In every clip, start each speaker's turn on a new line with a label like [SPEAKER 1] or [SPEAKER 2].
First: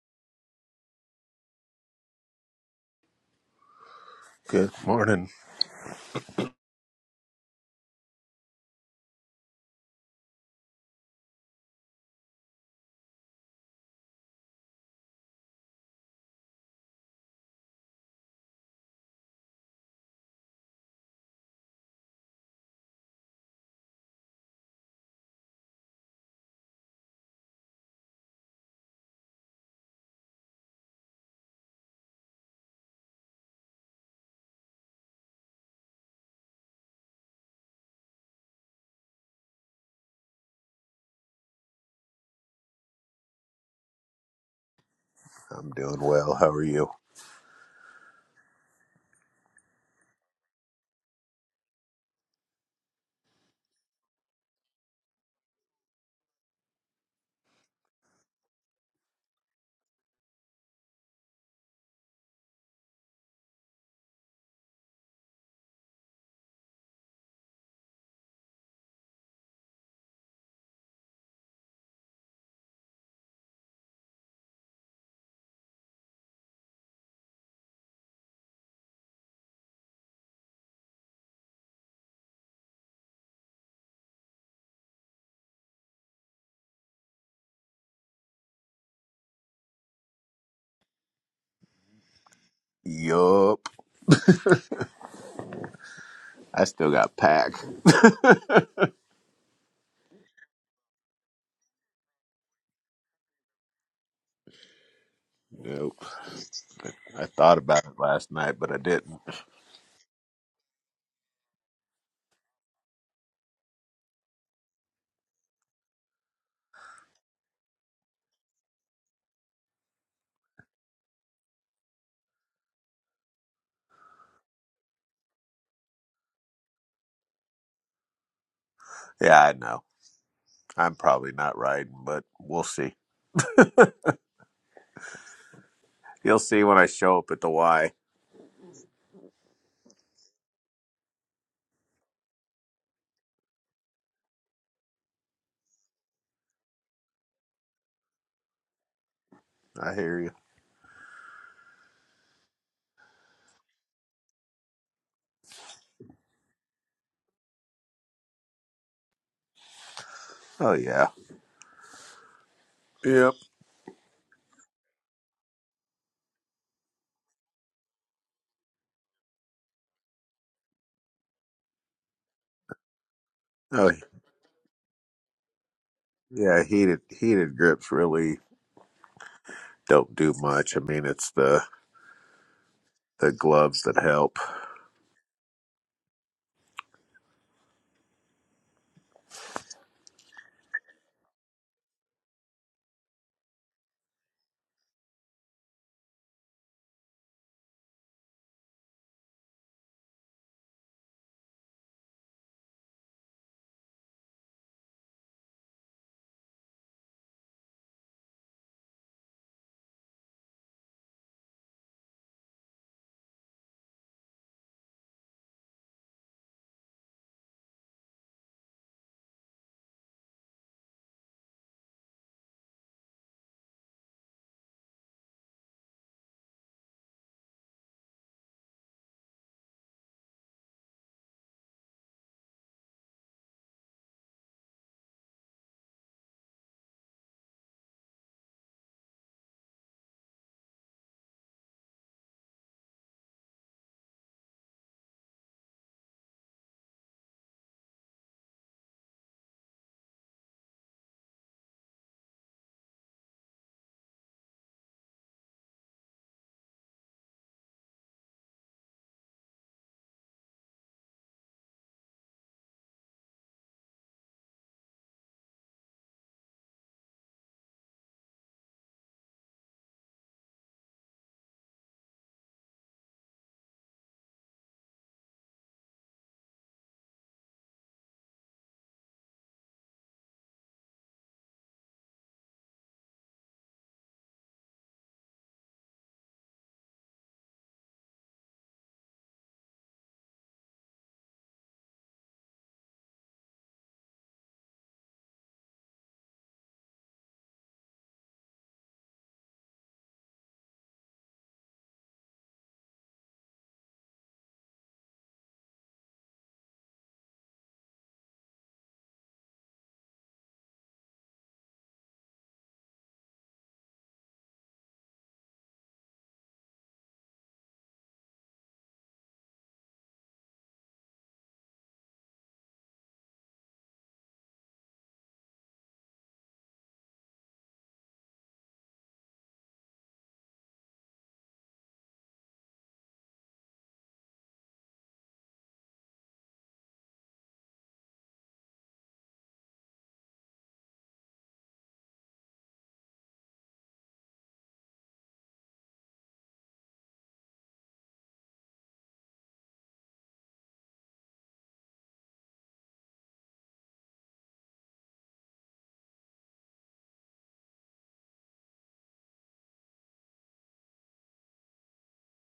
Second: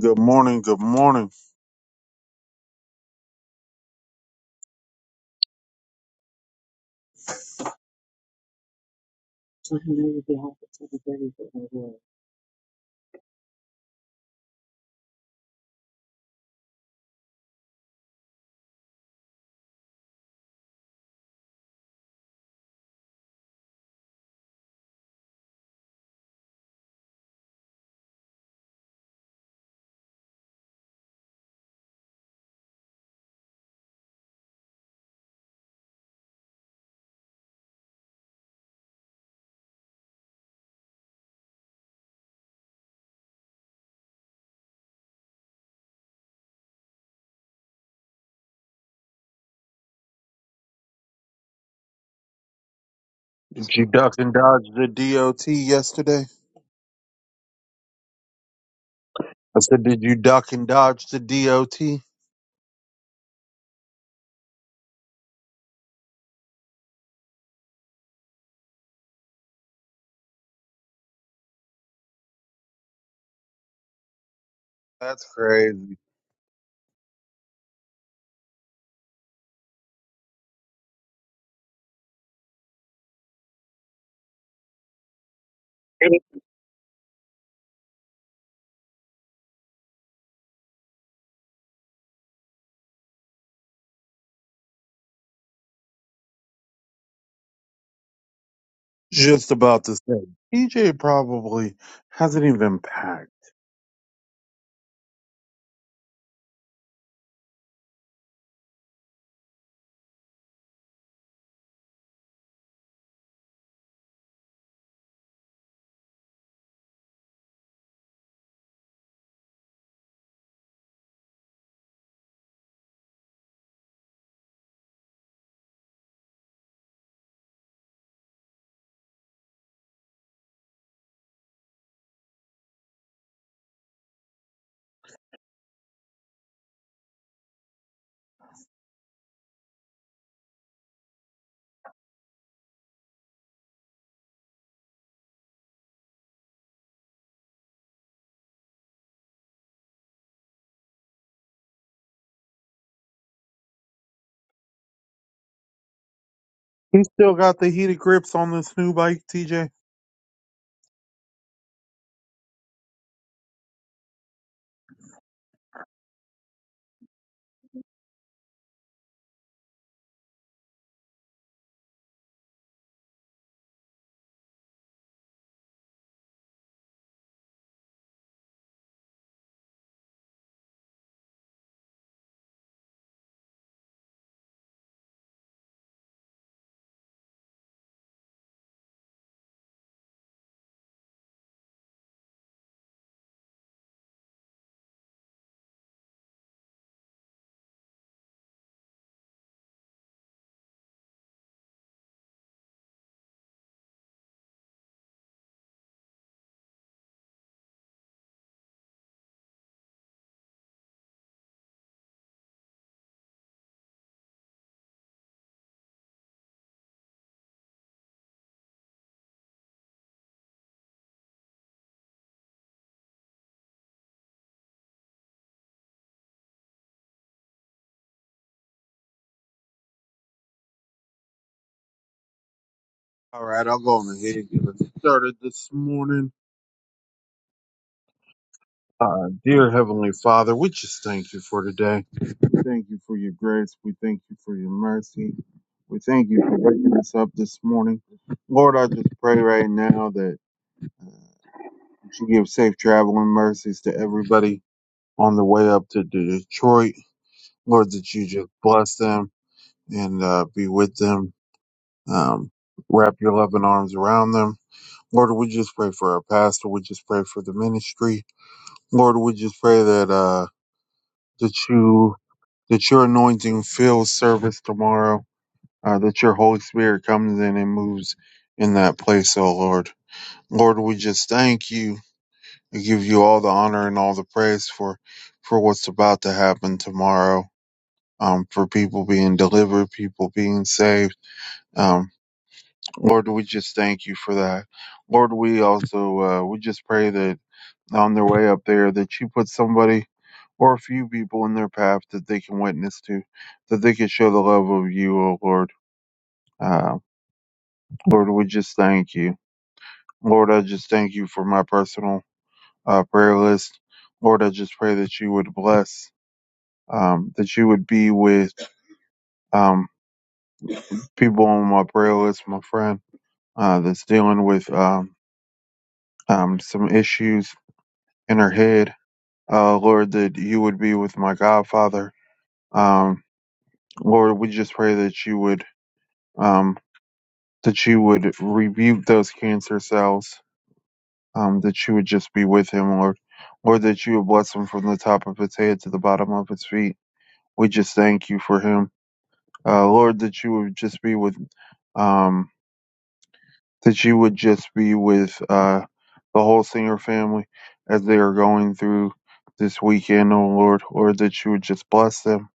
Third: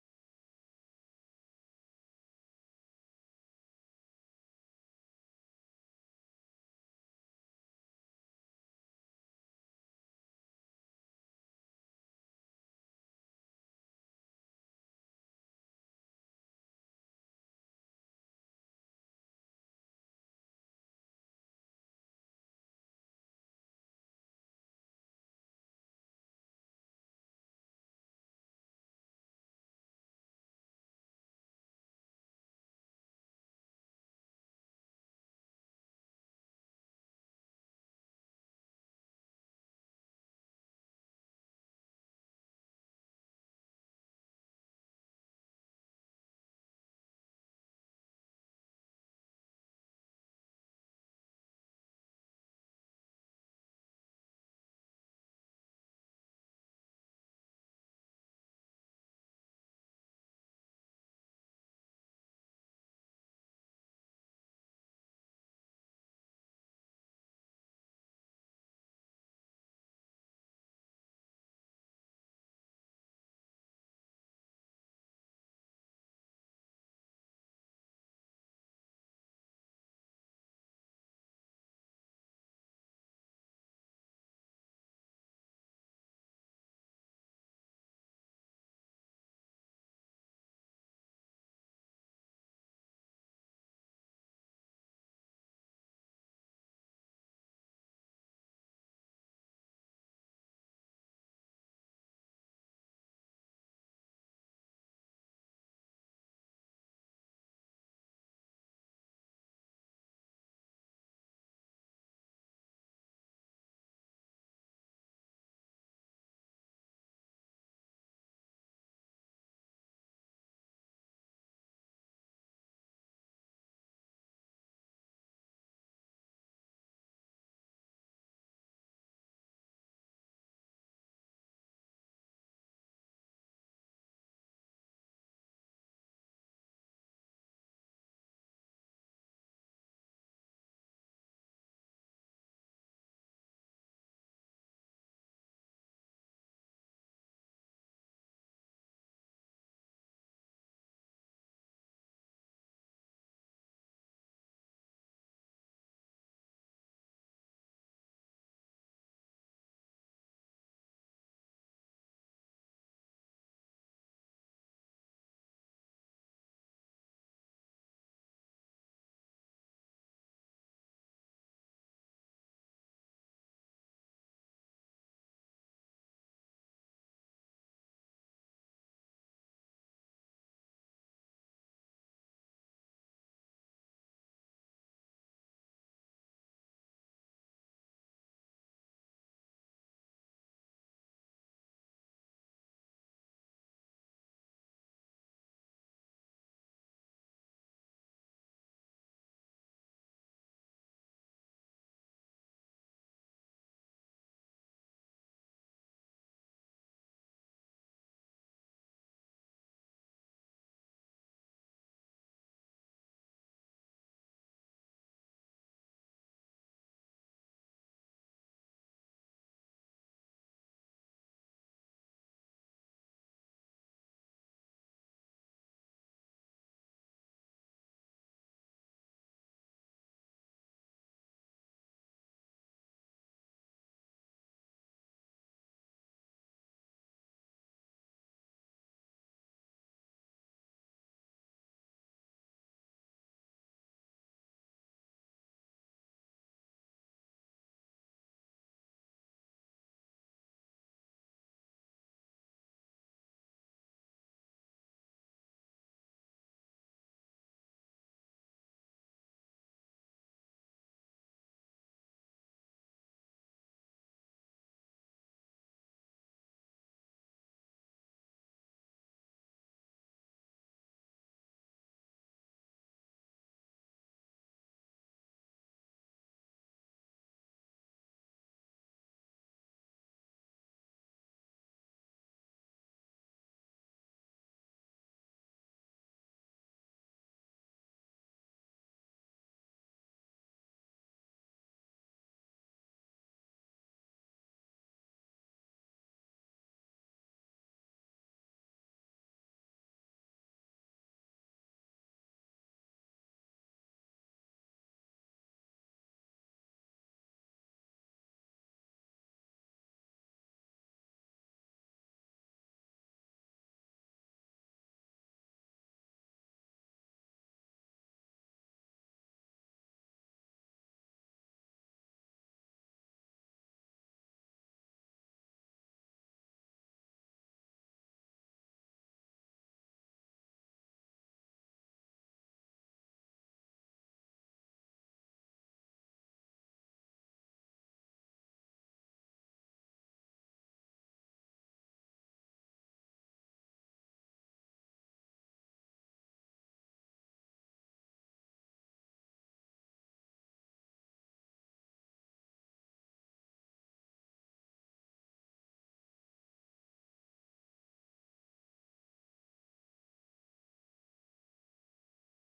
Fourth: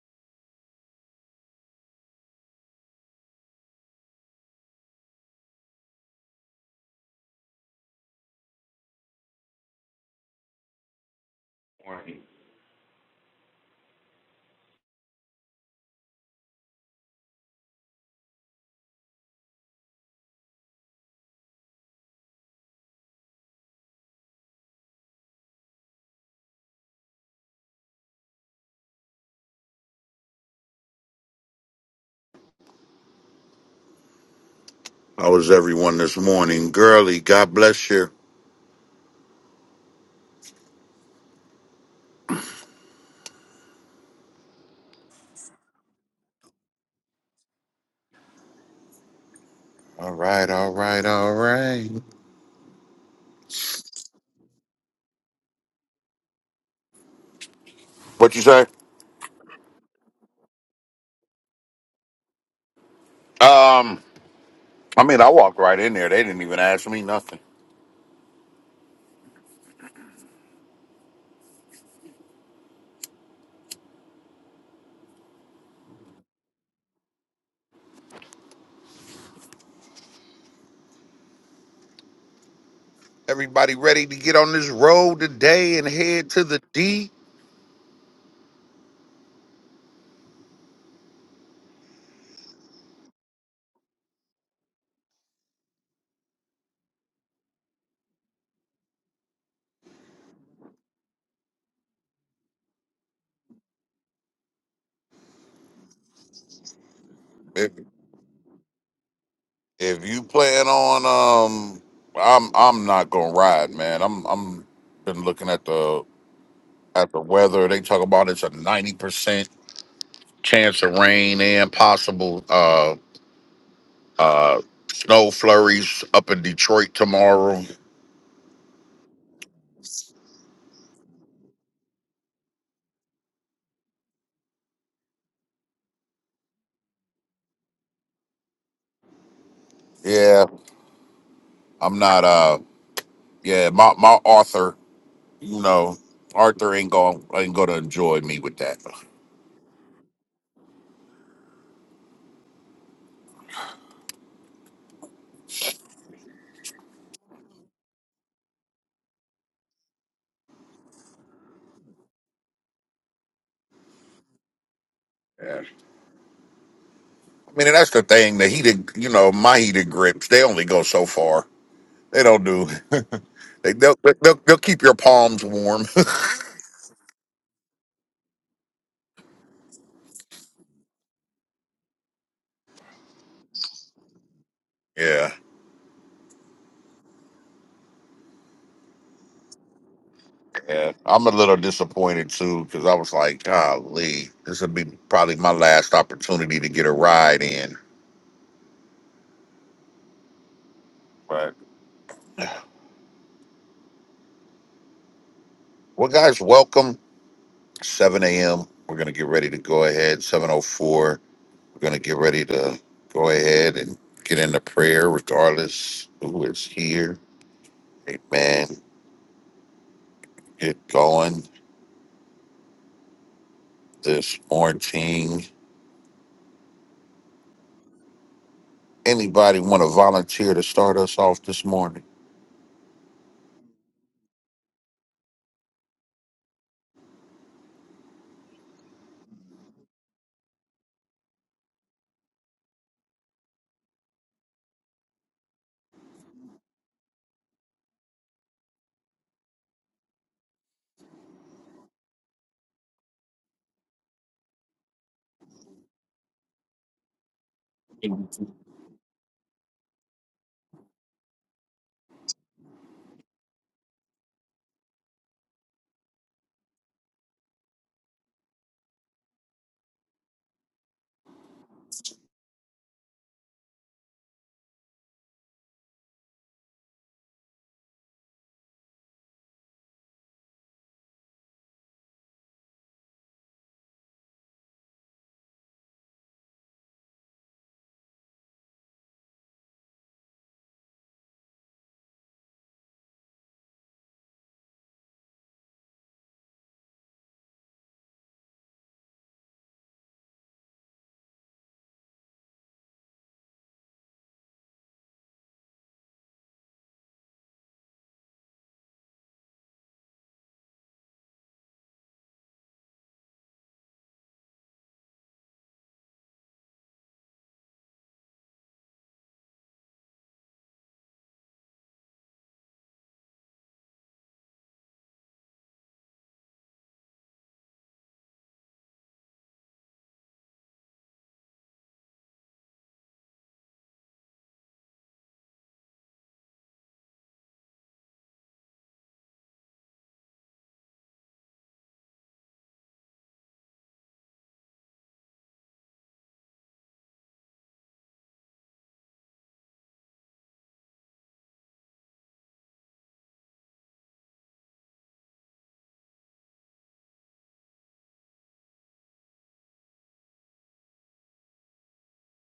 [SPEAKER 1] Good morning. Good morning.
[SPEAKER 2] Good morning.
[SPEAKER 3] How was everyone this morning? Girly, God bless you.
[SPEAKER 2] I'm doing well. How are you?
[SPEAKER 3] All right, all right, all right.
[SPEAKER 1] Did you duck and dodge the DOT yesterday?
[SPEAKER 3] What you say?
[SPEAKER 1] I said, did you duck and dodge the DOT?
[SPEAKER 3] Um, I mean, I walked right in there. They didn't even ask me nothing.
[SPEAKER 1] That's crazy.
[SPEAKER 3] Everybody ready to get on this road today and head to the D?
[SPEAKER 2] Yup. I still got pack.
[SPEAKER 1] Just about to say, TJ probably hasn't even packed.
[SPEAKER 2] Nope. I thought
[SPEAKER 3] If,
[SPEAKER 2] about it last night, but I didn't.
[SPEAKER 3] if you plan on, um, I'm I'm not gonna ride, man. I'm I'm been looking at the at the weather. They talk about it's a ninety percent chance of rain and possible. uh Uh, snow flurries up in Detroit tomorrow.
[SPEAKER 2] Yeah, I know. I'm probably not riding, but we'll see. You'll see when I show up at the Y.
[SPEAKER 3] Yeah, I'm not. Uh, yeah, my my Arthur, you know, Arthur ain't going ain't gonna enjoy me with that.
[SPEAKER 2] I hear you.
[SPEAKER 1] He still got the heated grips on this new bike, TJ.
[SPEAKER 2] Oh yeah. Yep.
[SPEAKER 3] Yeah. I mean, and that's the thing. The heated, you know, my heated grips, they only go so far. They don't do. they,
[SPEAKER 2] Oh
[SPEAKER 3] they'll, they'll they'll keep your palms warm.
[SPEAKER 2] yeah. Heated heated grips really don't do much. I mean, it's the the gloves that help.
[SPEAKER 3] Yeah, yeah. I'm a little disappointed too because I was like, golly, this would be probably my last opportunity to get a ride in. But well, guys, welcome. 7 a.m. We're going to get ready to go ahead. 7.04, we're going to get ready to go ahead and get into prayer regardless who is here. Amen. Get going this morning. Anybody want to volunteer to start us off this morning?
[SPEAKER 1] All right, I'll go on ahead and get it started this morning. Uh, dear Heavenly Father, we just thank you for today. thank you for your grace. We thank you for your mercy. We thank you for waking us up this morning. Lord, I just pray right now that you give safe traveling mercies to everybody on the way up to Detroit. Lord, that you just bless them and uh, be with them. Um, wrap your loving arms around them. Lord, we just pray for our pastor. We just pray for the ministry. Lord, we just pray that uh, that you that your anointing fills service tomorrow uh, that your Holy Spirit comes in and moves in that place, O Lord. Lord, we just thank you. We give you all the honor and all the praise for, for what's about to happen tomorrow. Um, for people being delivered, people being saved. Um, Lord, we just thank you for that. Lord, we also, uh, we just pray that on their way up there that you put somebody or a few people in their path that they can witness to, that they can show the love of you, O Lord. Uh, Lord, we just thank you. Lord, I just thank you for my personal uh, prayer list. Lord, I just pray that you would bless, um, that you would be with um, people on my prayer list, my friend uh, that's dealing with um, um, some issues in her head. Uh, Lord, that you would be with my Godfather. Um, Lord, we just pray that you would um, that you would rebuke those cancer cells. Um, that you would just be with him, Lord. Lord, that you would bless him from the top of his head to the bottom of his feet. We just thank you for him. Uh, Lord, that you would just be with, um, that you would just be with, uh, the whole singer family as they are going through this weekend, oh Lord, Lord, that you would just bless them.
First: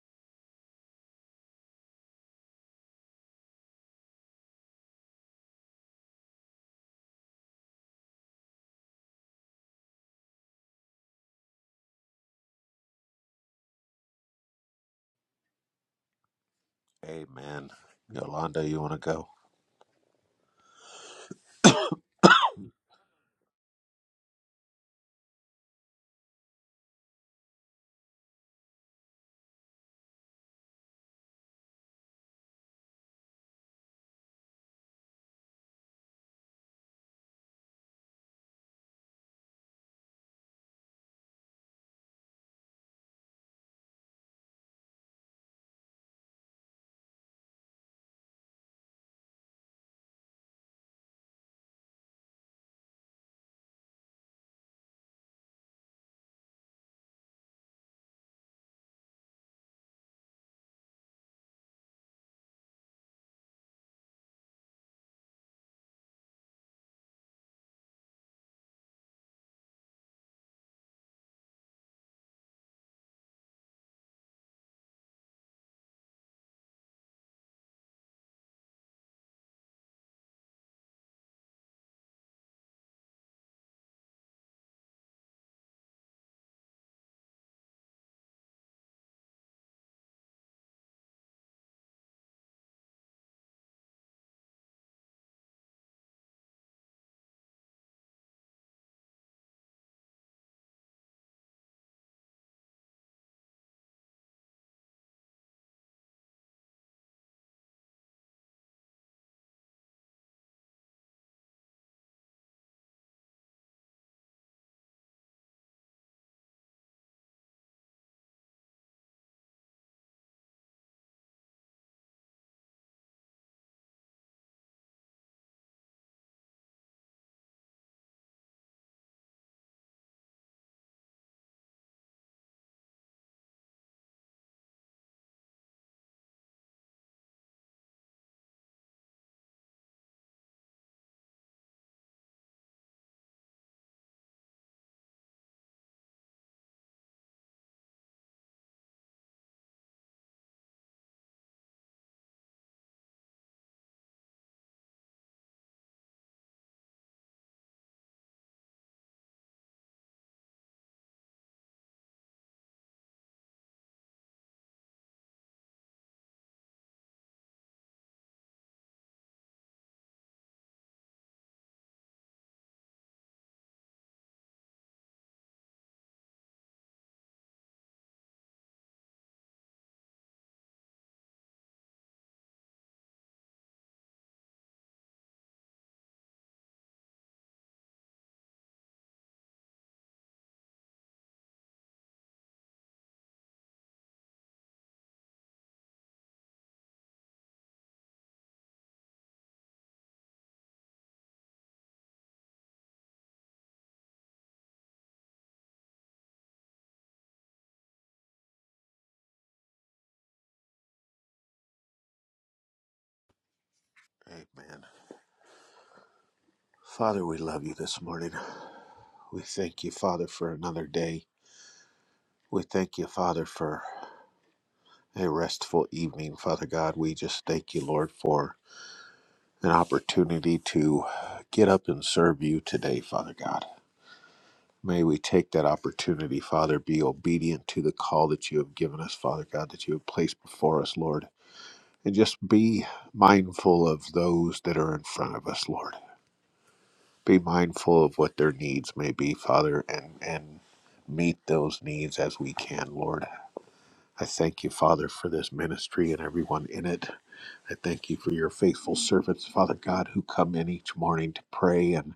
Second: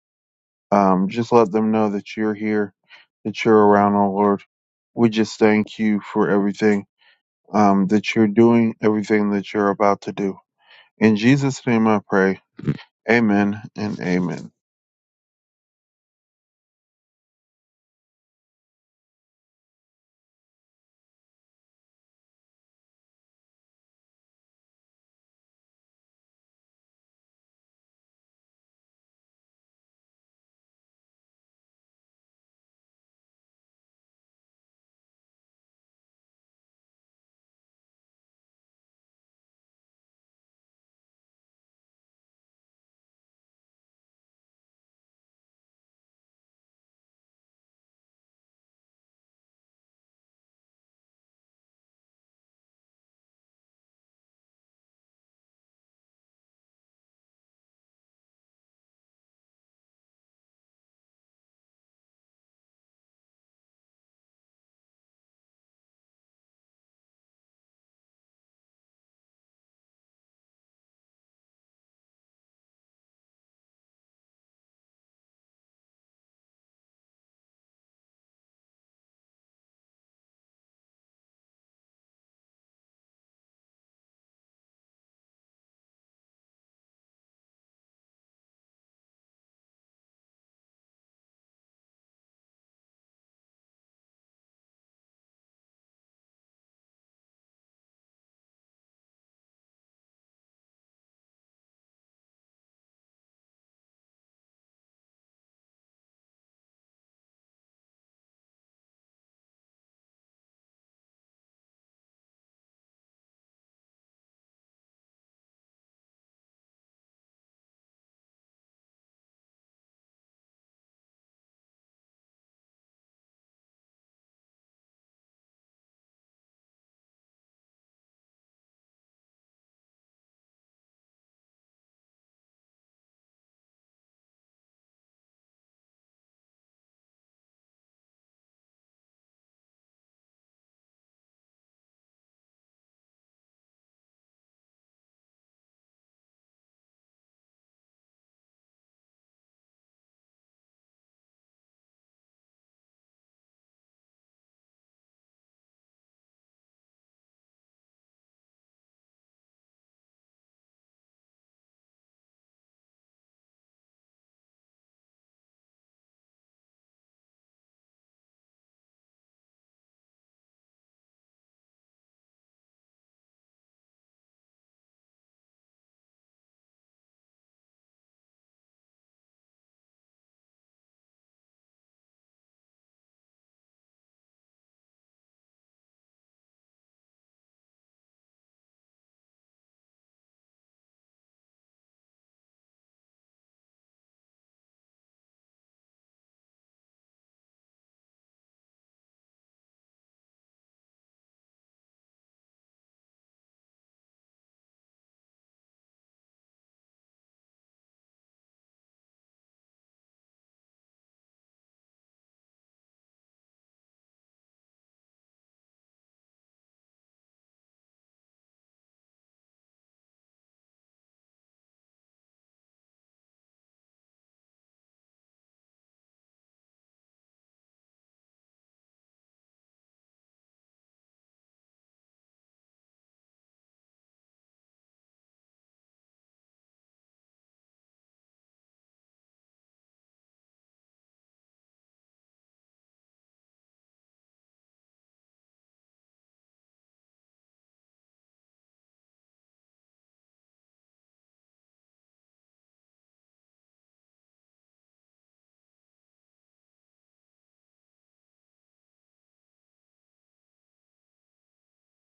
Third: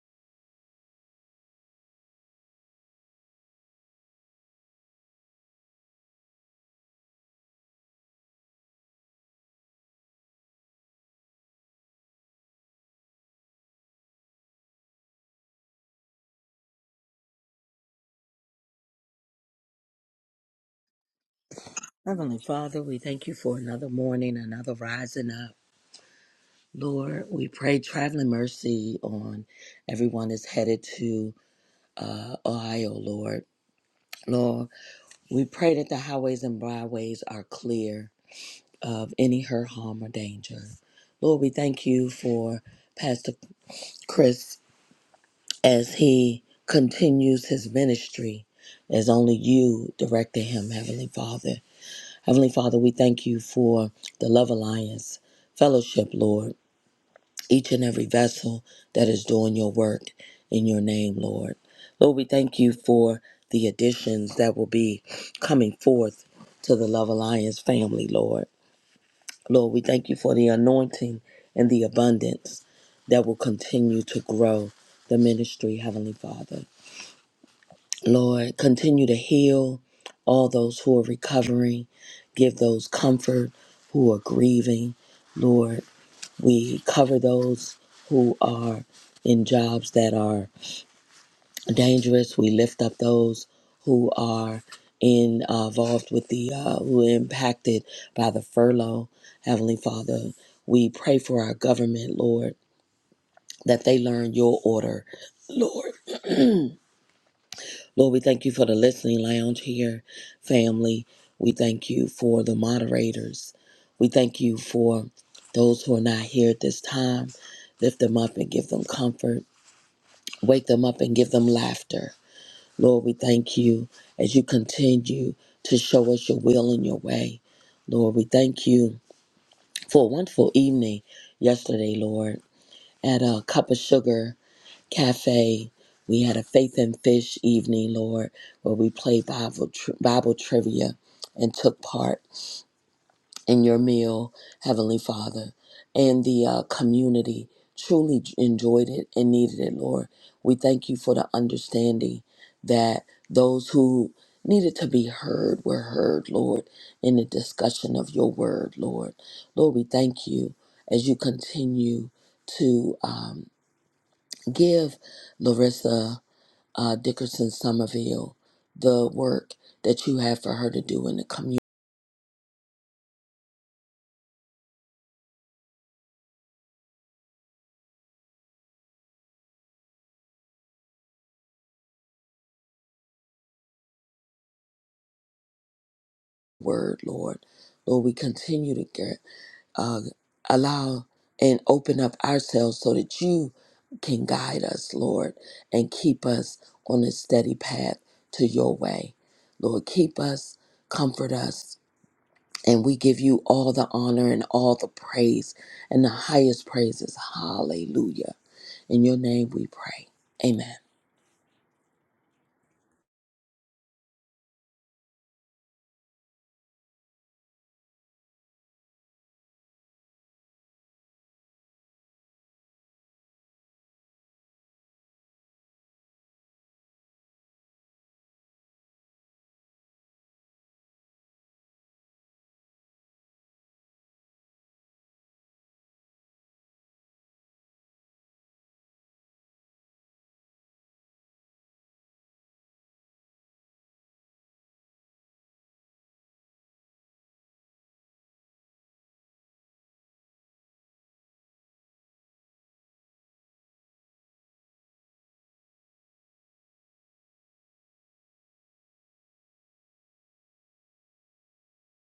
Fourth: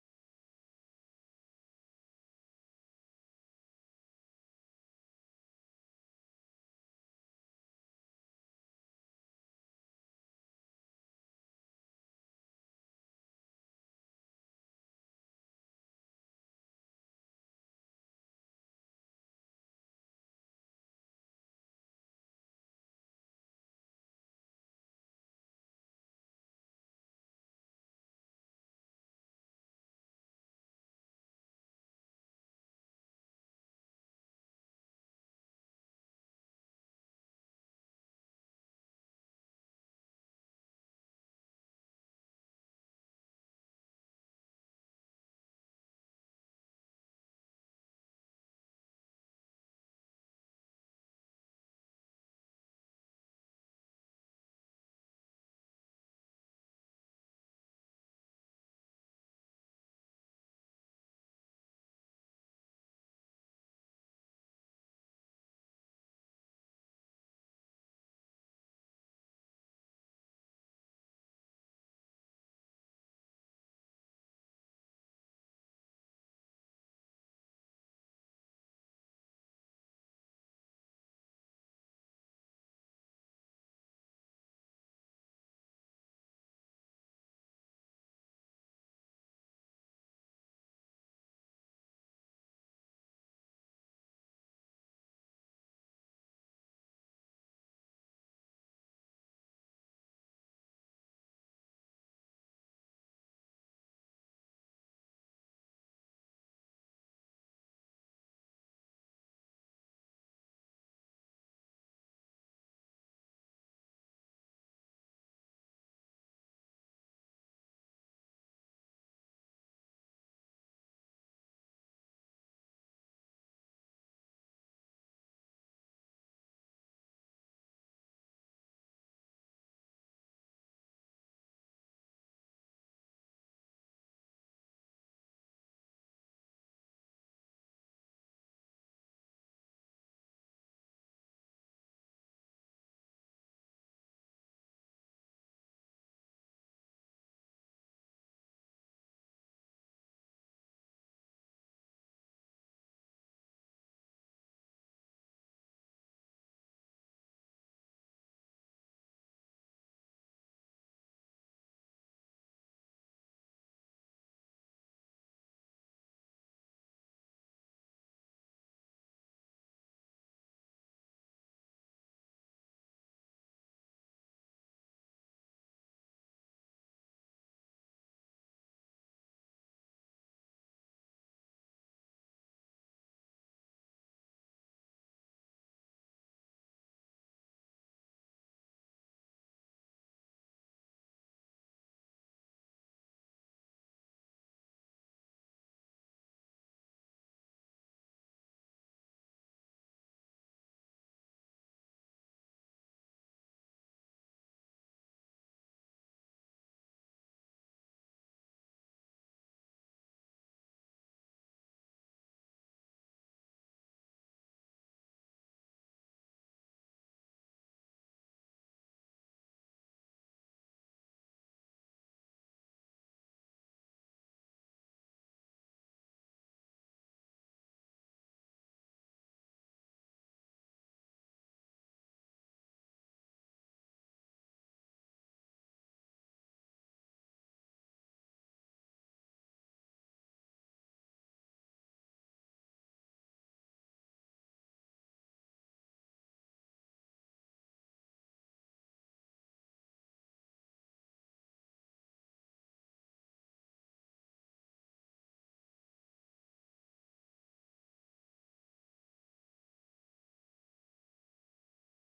[SPEAKER 1] Um, just let them know that you're here, that you're around, oh Lord. We just thank you for everything, um, that you're doing, everything that you're about to do. In Jesus' name I pray. Amen and amen.
[SPEAKER 2] Amen. Yolanda, you want to go?
[SPEAKER 4] Heavenly Father, we thank you for another morning, another rising up. Lord, we pray traveling mercy on everyone that's headed to uh, Ohio, Lord. Lord, we pray that the highways and byways are clear of any hurt, harm, or danger. Lord, we thank you for Pastor Chris as he continues his ministry as only you directed him, Heavenly Father. Heavenly Father, we thank you for the Love Alliance fellowship, Lord, each and every vessel that is doing your work in your name, Lord. Lord, we thank you for the additions that will be coming forth to the Love Alliance family, Lord. Lord, we thank you for the anointing and the abundance that will continue to grow the ministry, Heavenly Father. Lord, continue to heal all those who are recovering. Give those comfort who are grieving. Lord, we cover those who are in jobs that are dangerous. We lift up those who are in, uh, involved with the, uh, who are impacted by the furlough. Heavenly Father, we pray for our government, Lord, that they learn your order, Lord. Lord, we thank you for the listening lounge here, family. We thank you for the moderators. We thank you for those who are not here at this time. Lift them up and give them comfort. Wake them up and give them laughter. Lord, we thank you as you continue to show us your will and your way. Lord, we thank you for a wonderful evening yesterday, Lord, at a cup of sugar Cafe. We had a Faith and Fish evening, Lord, where we played Bible, tri- Bible trivia and took part in your meal, Heavenly Father. And the uh, community truly j- enjoyed it and needed it, Lord. We thank you for the understanding that those who needed to be heard were heard, Lord, in the discussion of your word, Lord. Lord, we thank you as you continue to um, give Larissa uh, Dickerson Somerville, the work that you have for her to do in the community word, Lord. Lord, we continue to get, uh, allow and open up ourselves so that you can guide us, Lord, and keep us on a steady path to your way. Lord, keep us, comfort us, and we give you all the honor and all the praise and the highest praises. Hallelujah. In your name we pray. Amen.
[SPEAKER 2] Amen. Father, we love you this morning. We thank you, Father, for another day. We thank you, Father, for a restful evening. Father God, we just thank you, Lord, for an opportunity to get up and serve you today, Father God. May we take that opportunity, Father, be obedient to the call that you have given us, Father God, that you have placed before us, Lord. And just be mindful of those that are in front of us, Lord. Be mindful of what their needs may be, Father, and, and meet those needs as we can, Lord. I thank you, Father, for this ministry and everyone in it. I thank you for your faithful servants, Father God, who come in each morning to pray and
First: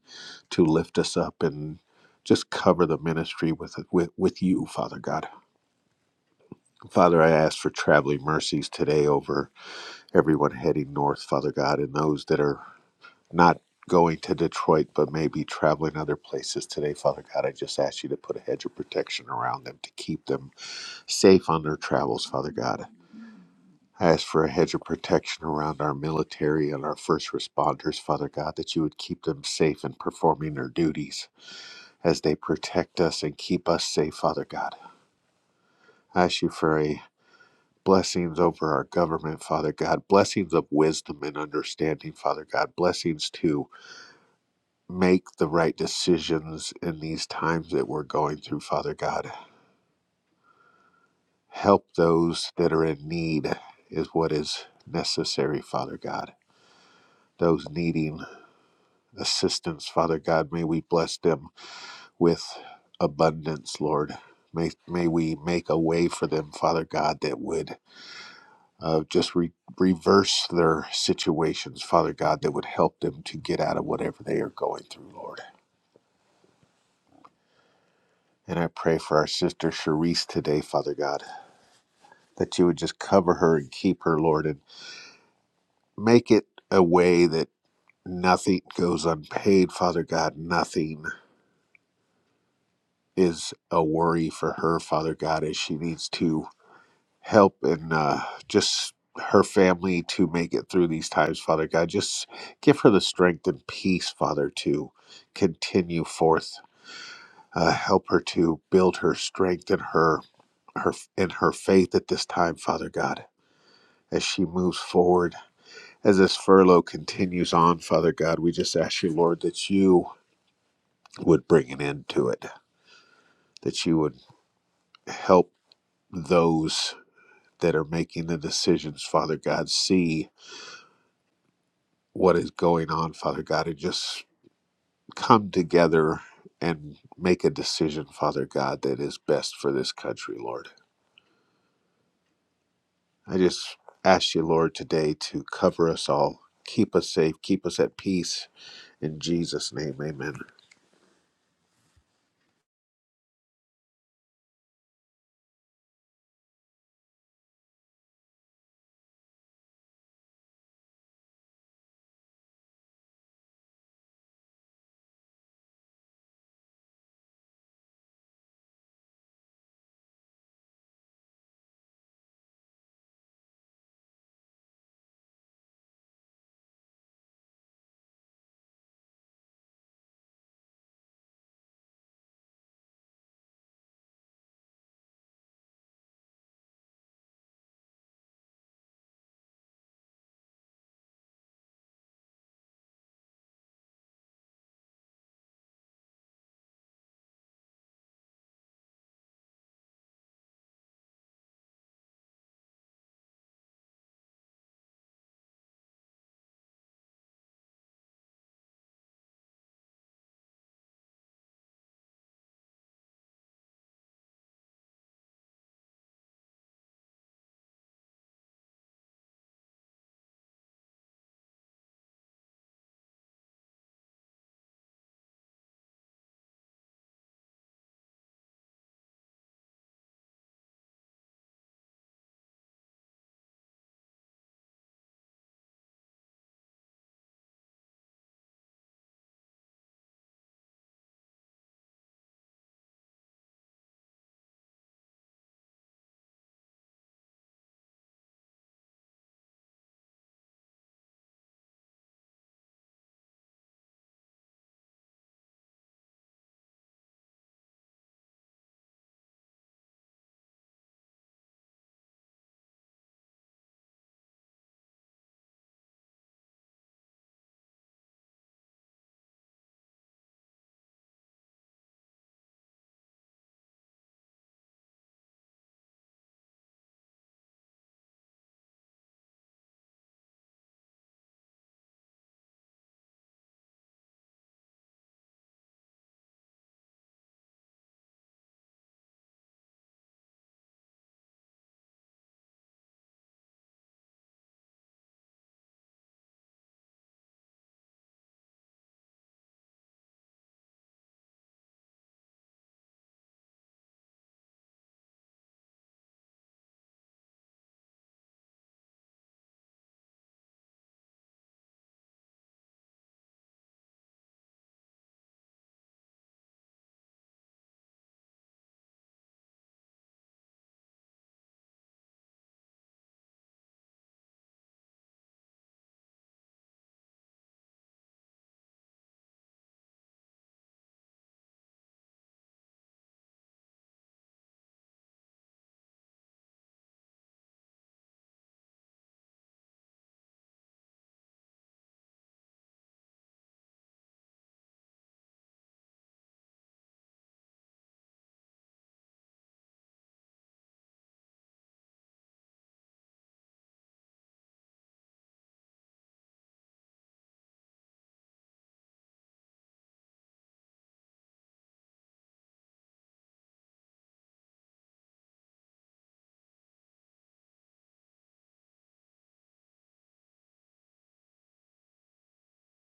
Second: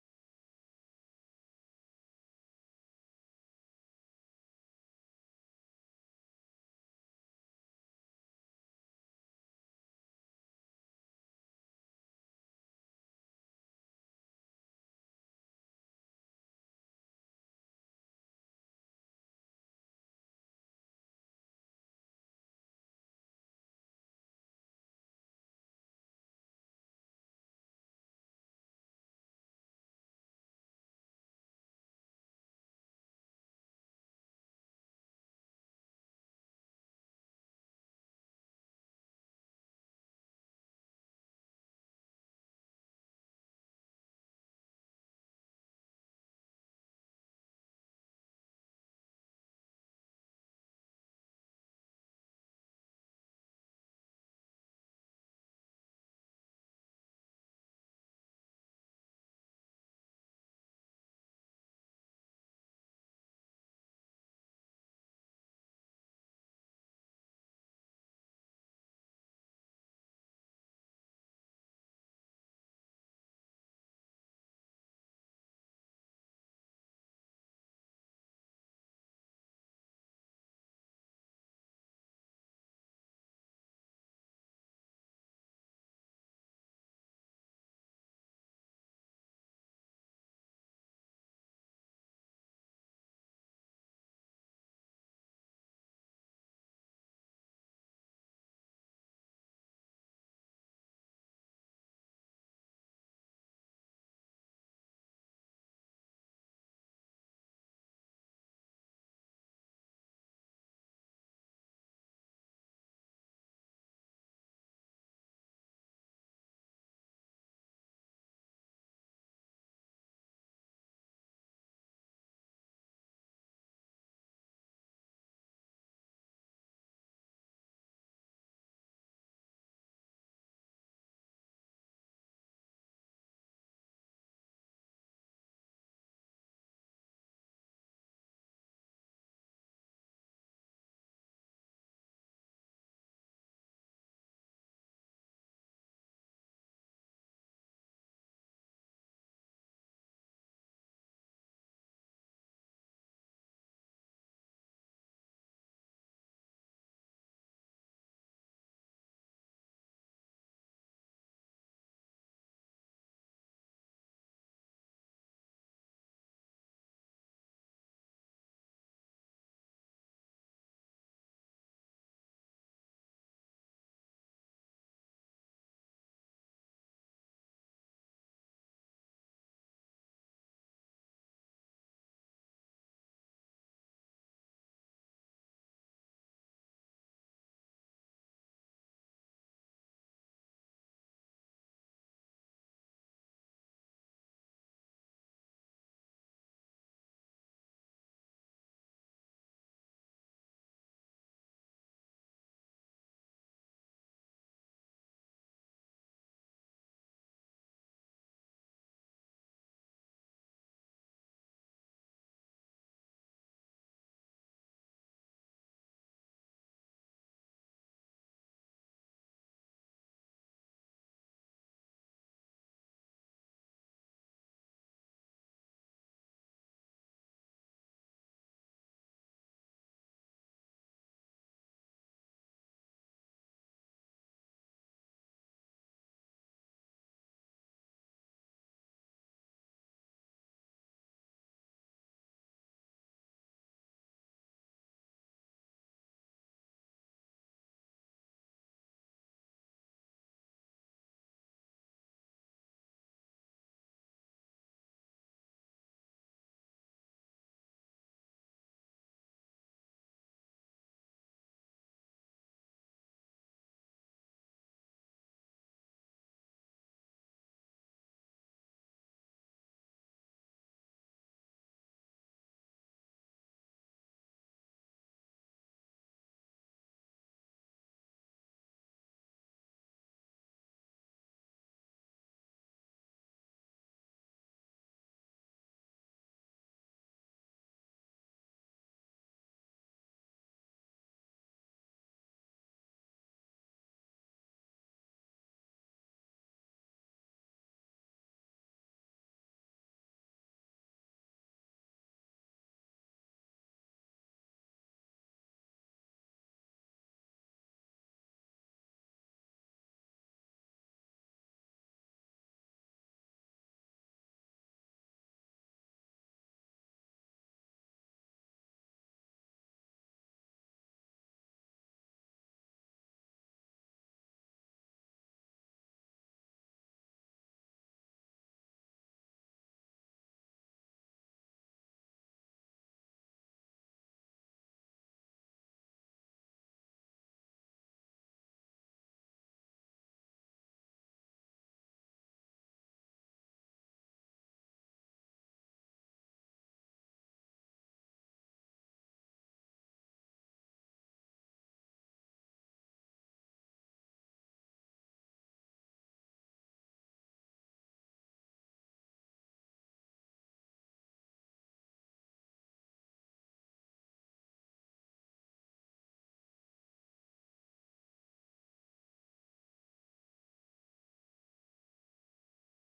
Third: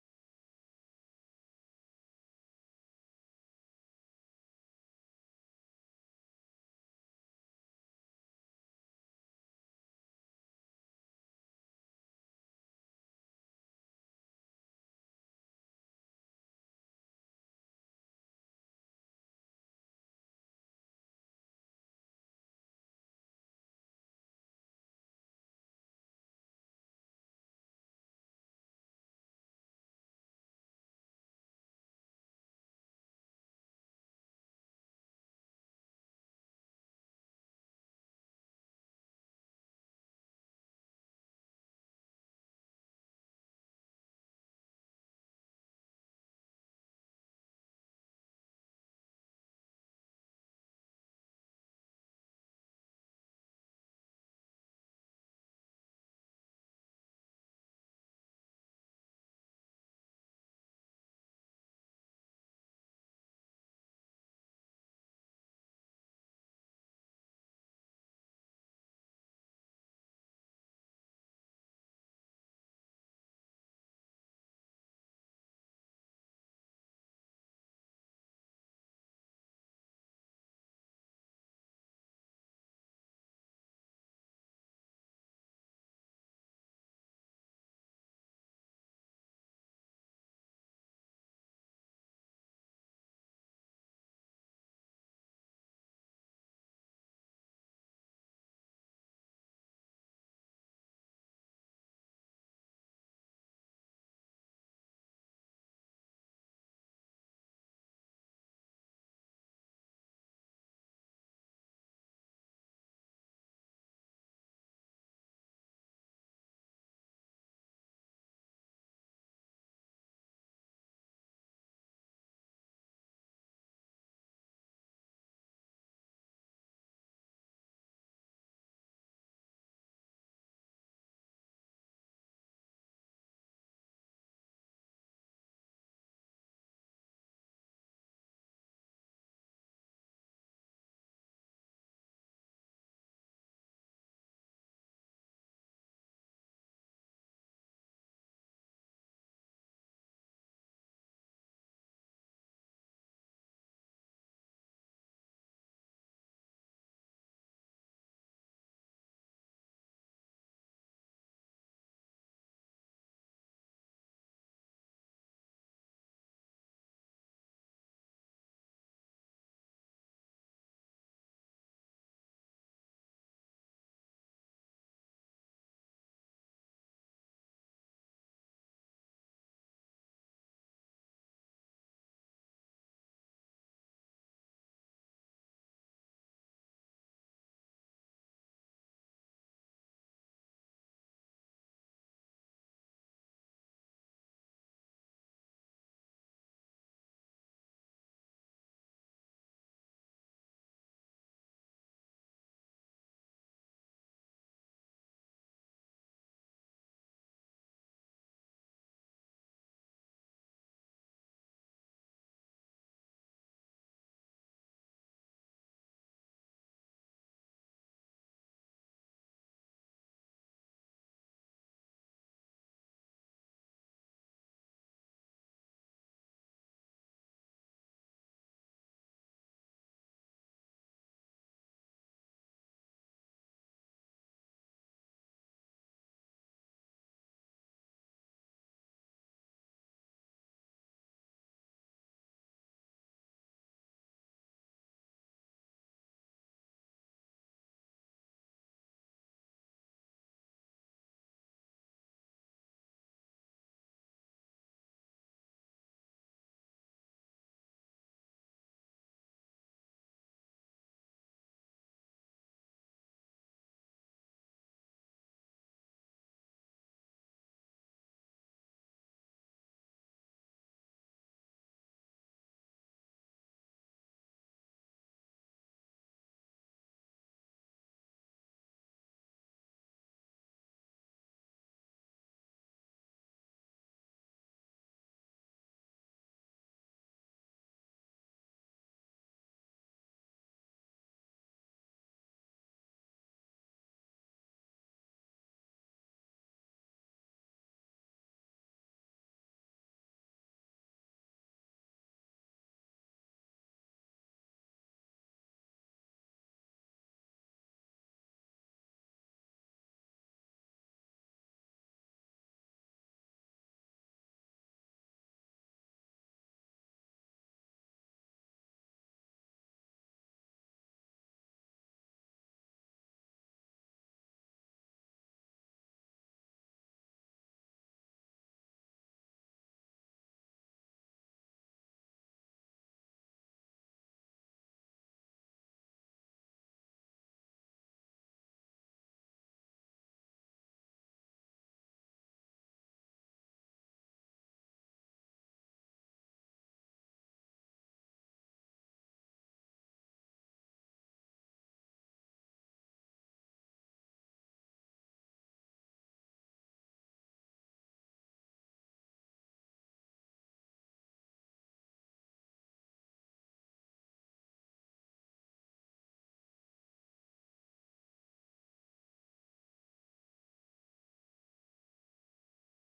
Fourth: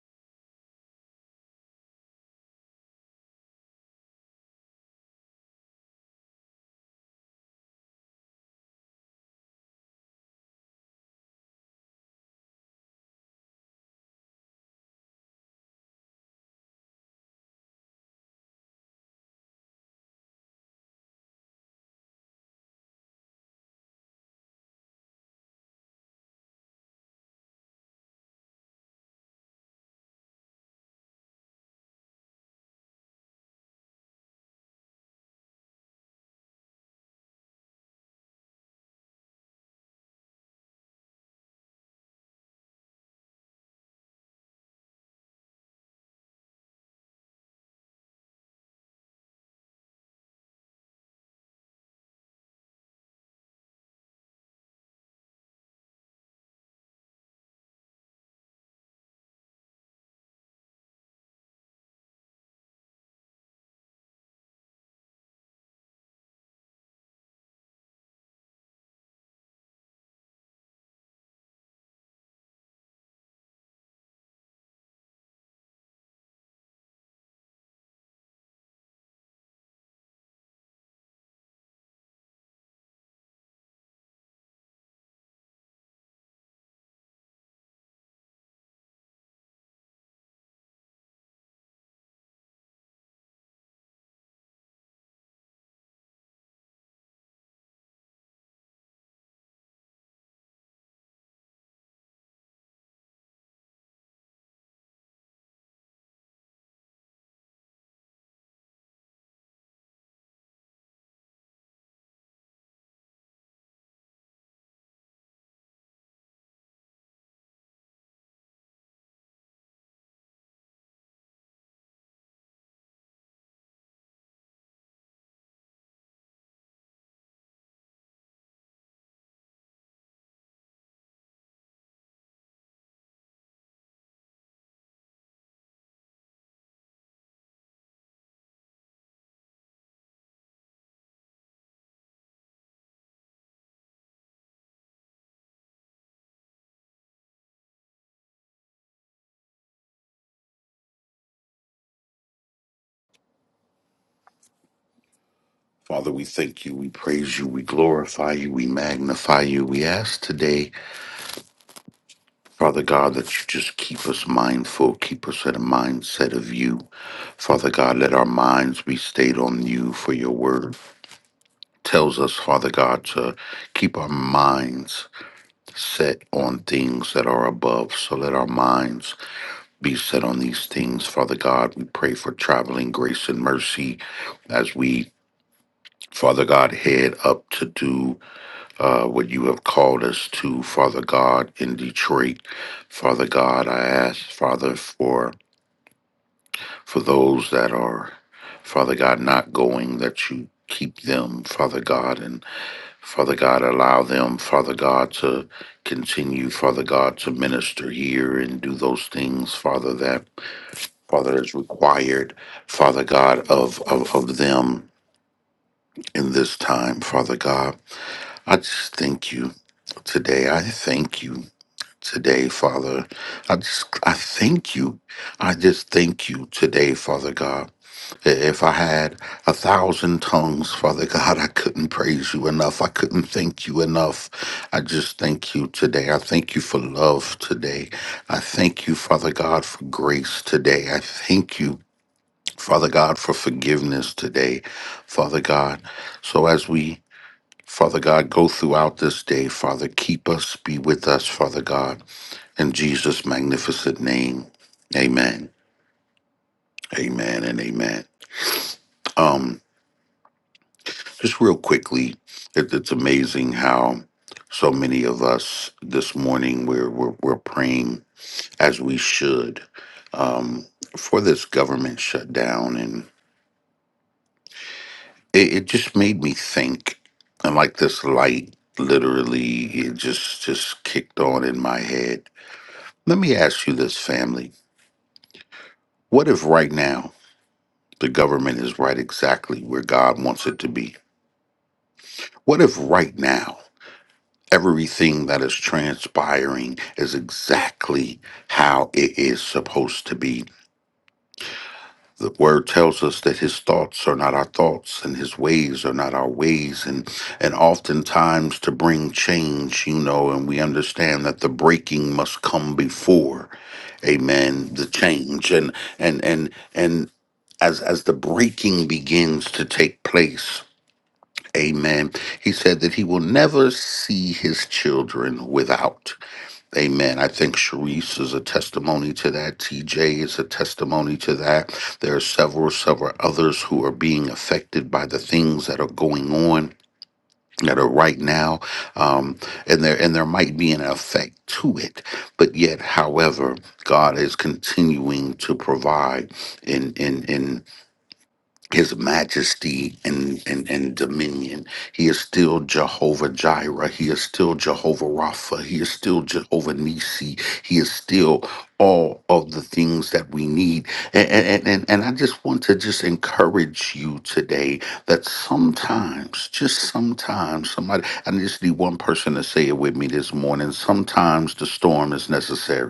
[SPEAKER 2] to lift us up and just cover the ministry with, with with you, Father God. Father, I ask for traveling mercies today over everyone heading north, Father God, and those that are not going to Detroit but maybe traveling other places today, Father God. I just ask you to put a hedge of protection around them to keep them safe on their travels, Father God. I ask for a hedge of protection around our military and our first responders, Father God, that you would keep them safe in performing their duties as they protect us and keep us safe, Father God. I ask you for a blessings over our government, Father God, blessings of wisdom and understanding, Father God, blessings to make the right decisions in these times that we're going through, Father God. Help those that are in need is what is necessary, Father God. Those needing assistance, Father God. May we bless them with abundance, Lord. May, may we make a way for them, Father God, that would uh, just re- reverse their situations, Father God, that would help them to get out of whatever they are going through, Lord. And I pray for our sister Cherise today, Father God, that you would just cover her and keep her, Lord, and make it a way that nothing goes unpaid, Father God. Nothing is a worry for her, Father God, as she needs to help and uh, just her family to make it through these times, Father God. Just give her the strength and peace, Father, to continue forth. Uh, help her to build her strength and her her and her faith at this time, Father God, as she moves forward. As this furlough continues on, Father God, we just ask you, Lord, that you would bring an end to it, that you would help those that are making the decisions, Father God, see what is going on, Father God, and just come together and make a decision, Father God, that is best for this country, Lord. I just ask you, Lord, today to cover us all, keep us safe, keep us at peace. In Jesus' name, amen.
[SPEAKER 3] Father, we thank you, we praise you, we glorify you, we magnify you. We ask today, Father God, that you just keep us mindful, keep us at a mindset of you. Father God, let our minds be stayed on you for your word. tells us, Father God, to keep our minds set on things that are above. So let our minds be set on these things, Father God. We pray for traveling grace and mercy as we, Father God, head up to do uh, what you have called us to, Father God, in Detroit. Father God, I ask, Father, for for those that are, Father God, not going, that you keep them, Father God, and. Father God, allow them, Father God, to continue, Father God, to minister here and do those things, Father, that Father is required, Father God, of, of, of them in this time, Father God. I just thank you today. I thank you today, Father. I just I thank you. I just thank you today, Father God. If I had a thousand tongues, Father God, I couldn't praise you enough. I couldn't thank you enough. I just thank you today. I thank you for love today. I thank you, Father God, for grace today. I thank you, Father God, for forgiveness today, Father God. So as we Father God, go throughout this day, Father. Keep us, be with us, Father God. In Jesus' magnificent name, amen. Amen and amen. Um. Just real quickly, it, it's amazing how so many of us this morning we're we're, we're praying as we should um, for this government shutdown, and it, it just made me think. And like this light, literally, it just just kicked on in my head. Let me ask you this, family: What if right now the government is right exactly where God wants it to be? What if right now? everything that is transpiring is exactly how it is supposed to be. The word tells us that his thoughts are not our thoughts and his ways are not our ways. And, and oftentimes, to bring change, you know, and we understand that the breaking must come before, amen, the change. And, and, and, and, as, as the breaking begins to take place, amen, he said that he will never see his children without. Amen. I think Sharice is a testimony to that. TJ is a testimony to that. There are several, several others who are being affected by the things that are going on that are right now. Um, and there and there might be an effect to it. But yet, however, God is continuing to provide in in in his majesty and, and, and dominion. He is still Jehovah Jireh. He is still Jehovah Rapha. He is still Jehovah Nisi. He is still all of the things that we need. And, and, and, and I just want to just encourage you today that sometimes, just sometimes, somebody, I just need one person to say it with me this morning. Sometimes the storm is necessary.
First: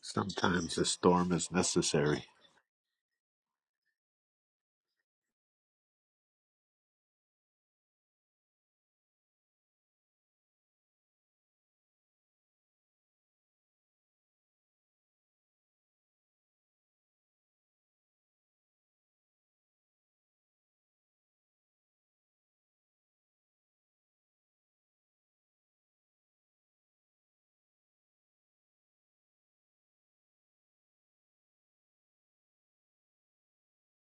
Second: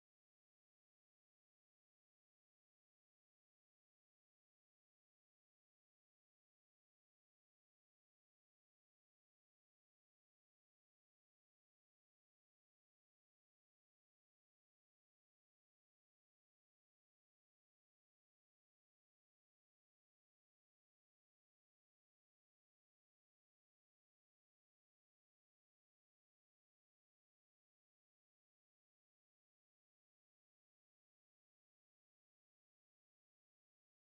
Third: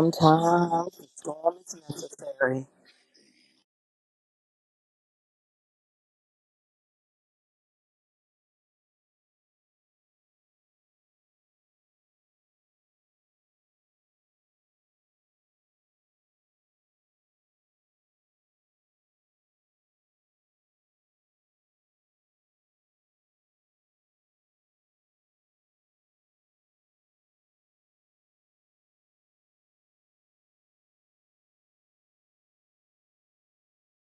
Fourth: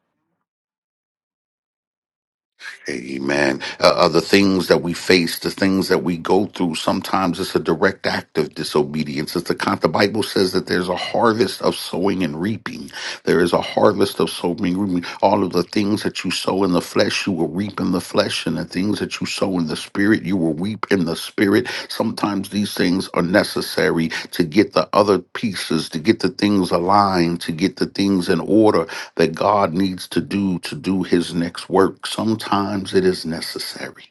[SPEAKER 2] Sometimes a
[SPEAKER 4] a
[SPEAKER 2] storm is
[SPEAKER 4] storm is
[SPEAKER 2] necessary.
[SPEAKER 4] necessary.
[SPEAKER 3] Amen. Uh, uh, the things that we face, the things that we go through, sometimes it's a direct act of disobedience. It's the con- the Bible says that there's a harvest of sowing and reaping. There is a harvest of sowing and reaping. All of the things that you sow in the flesh, you will reap in the flesh, and the things that you sow in the spirit, you will reap in the spirit. Sometimes these things are necessary to get the other pieces, to get the things aligned, to get the things in order that God needs to do to do his next work. Sometimes it is necessary.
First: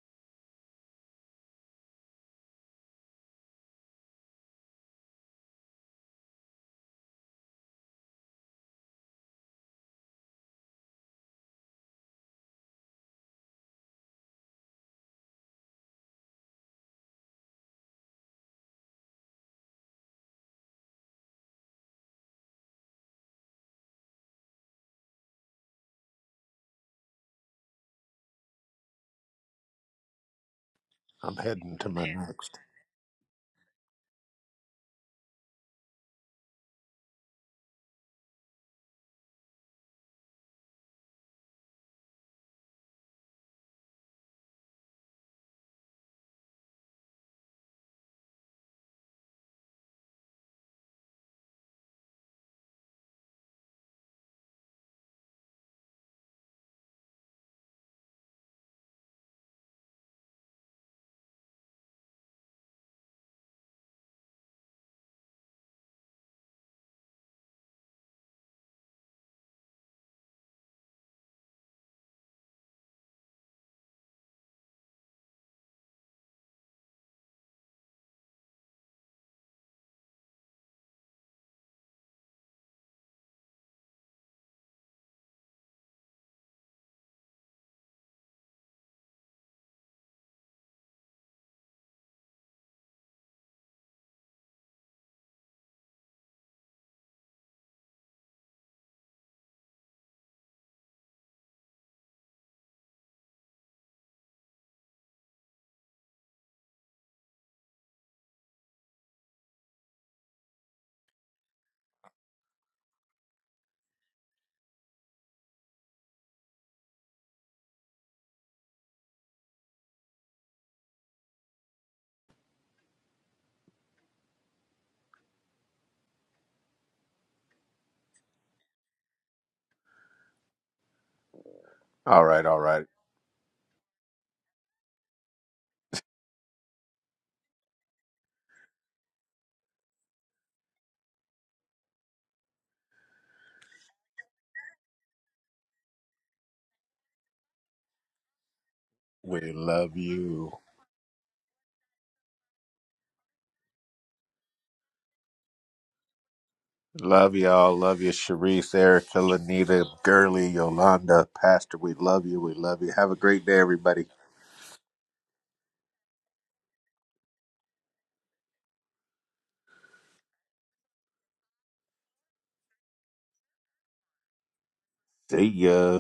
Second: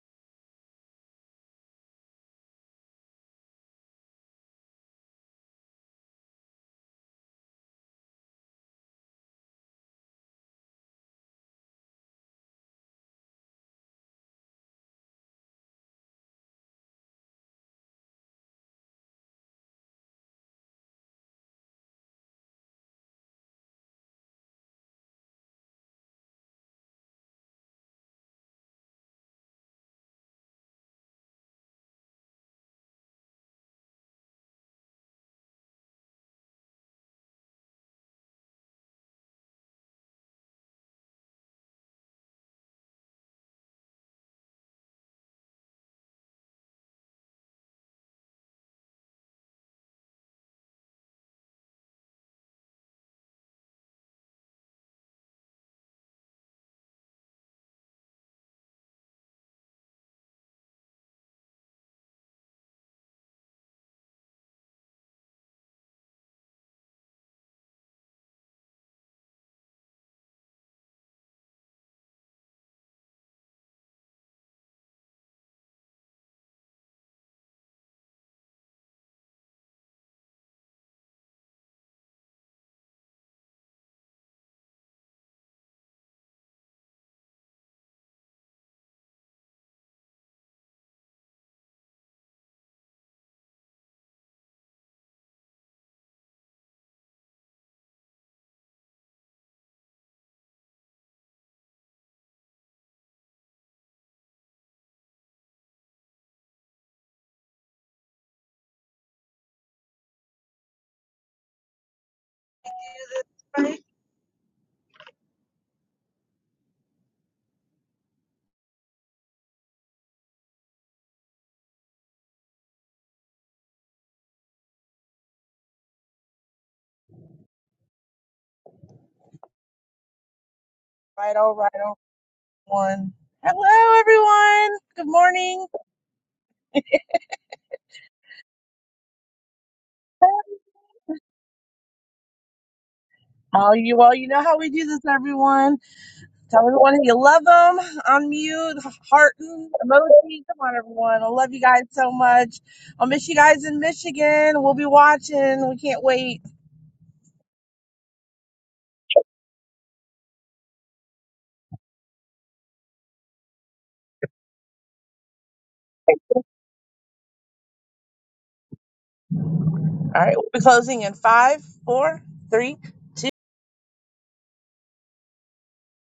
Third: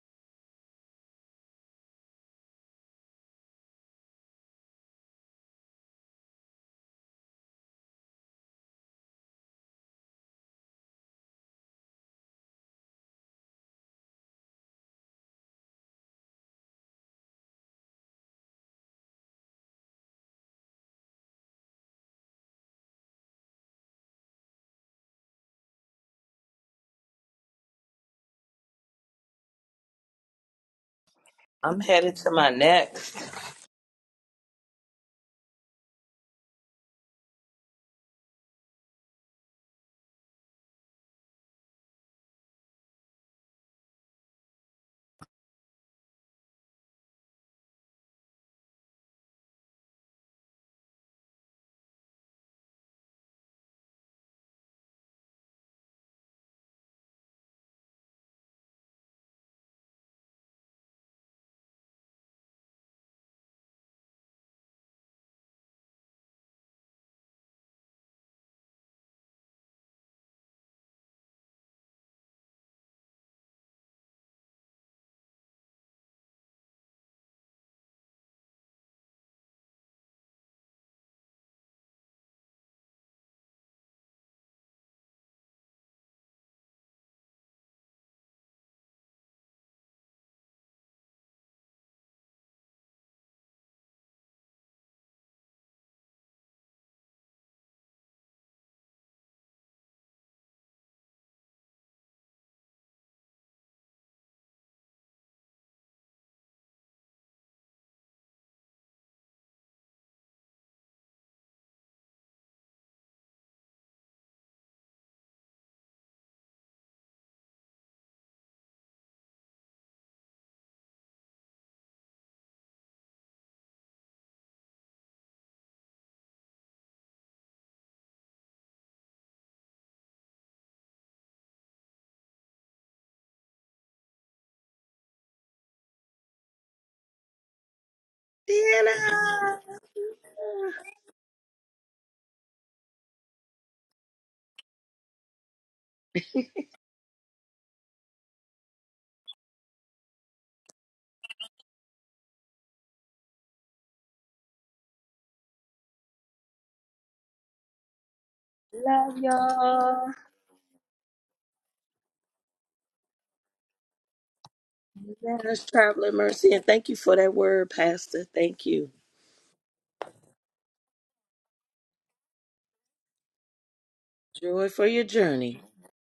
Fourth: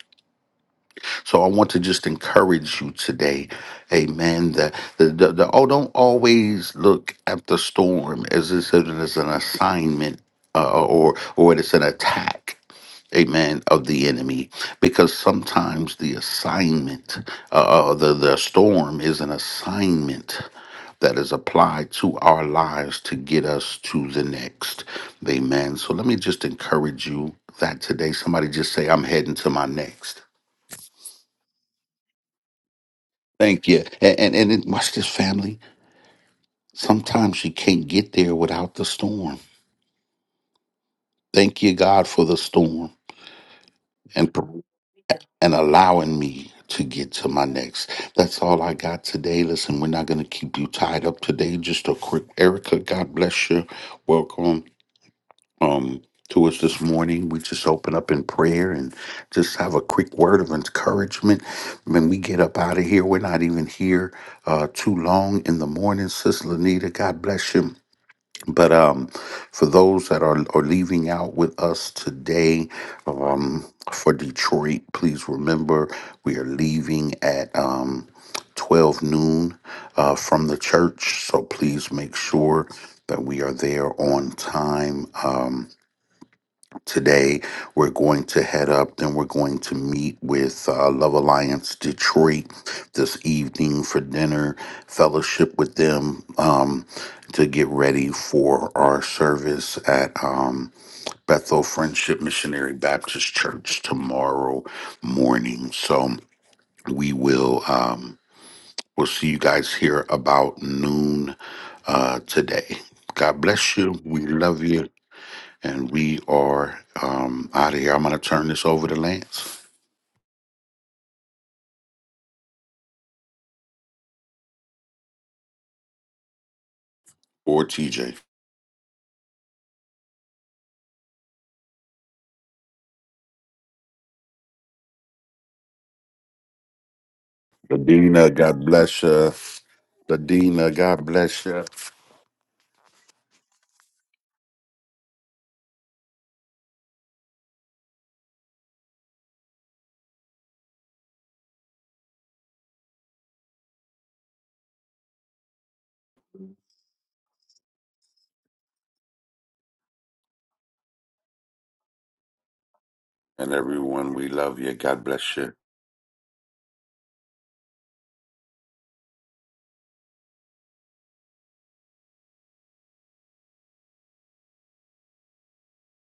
[SPEAKER 3] So I want to just encourage you today, amen, that the, the, the oh, don't always look at the storm as, is- as an assignment uh, or, or it is an attack amen of the enemy because sometimes the assignment uh, uh, the the storm is an assignment that is applied to our lives to get us to the next amen so let me just encourage you that today somebody just say i'm heading to my next
[SPEAKER 2] I'm heading
[SPEAKER 4] I'm
[SPEAKER 2] to my
[SPEAKER 4] headed to my
[SPEAKER 2] next.
[SPEAKER 4] next
[SPEAKER 3] thank you and and, and it, watch this family sometimes you can't get there without the storm thank you god for the storm and and allowing me to get to my next. That's all I got today. Listen, we're not going to keep you tied up today. Just a quick, Erica, God bless you. Welcome um, to us this morning. We just open up in prayer and just have a quick word of encouragement. When we get up out of here, we're not even here uh, too long in the morning. Sis Lanita, God bless you. But um, for those that are, are leaving out with us today um, for Detroit, please remember we are leaving at um, 12 noon uh, from the church. So please make sure that we are there on time. Um, Today, we're going to head up, then we're going to meet with uh, Love Alliance Detroit this evening for dinner, fellowship with them um, to get ready for our service at um, Bethel Friendship Missionary Baptist Church tomorrow morning. So we will um, we'll see you guys here about noon uh, today. God bless you. We love you. And we are um, out of here. I'm going to turn this over to Lance or TJ.
[SPEAKER 1] Right, all right,
[SPEAKER 2] All right, all right.
[SPEAKER 1] One. Hello, everyone. Good morning.
[SPEAKER 3] Ladina, God bless you.
[SPEAKER 4] dinner.
[SPEAKER 3] Ladina, God bless you.
[SPEAKER 1] All you all, you know how we do this, everyone. Tell everyone how you love them. Unmute, heart,
[SPEAKER 2] We
[SPEAKER 1] and
[SPEAKER 2] love
[SPEAKER 1] emoji.
[SPEAKER 2] you.
[SPEAKER 1] Come on, everyone. I love you guys so much. I'll miss you guys in Michigan. We'll be watching. We can't wait.
[SPEAKER 2] Love y'all. Love you, Sharice,
[SPEAKER 4] Love
[SPEAKER 2] Erica, Lanita,
[SPEAKER 4] y'all.
[SPEAKER 2] Gurley, Yolanda, Pastor. We love you. We love you. Have a great
[SPEAKER 3] And
[SPEAKER 2] day, everybody.
[SPEAKER 3] everyone, we love you. God bless you.
[SPEAKER 4] Yes, traveling
[SPEAKER 1] All
[SPEAKER 4] mercy. And thank you for that word, Pastor. Thank you.
[SPEAKER 1] right, we'll be closing in five, four, three,
[SPEAKER 4] Joy for your
[SPEAKER 2] See
[SPEAKER 4] journey.
[SPEAKER 2] ya.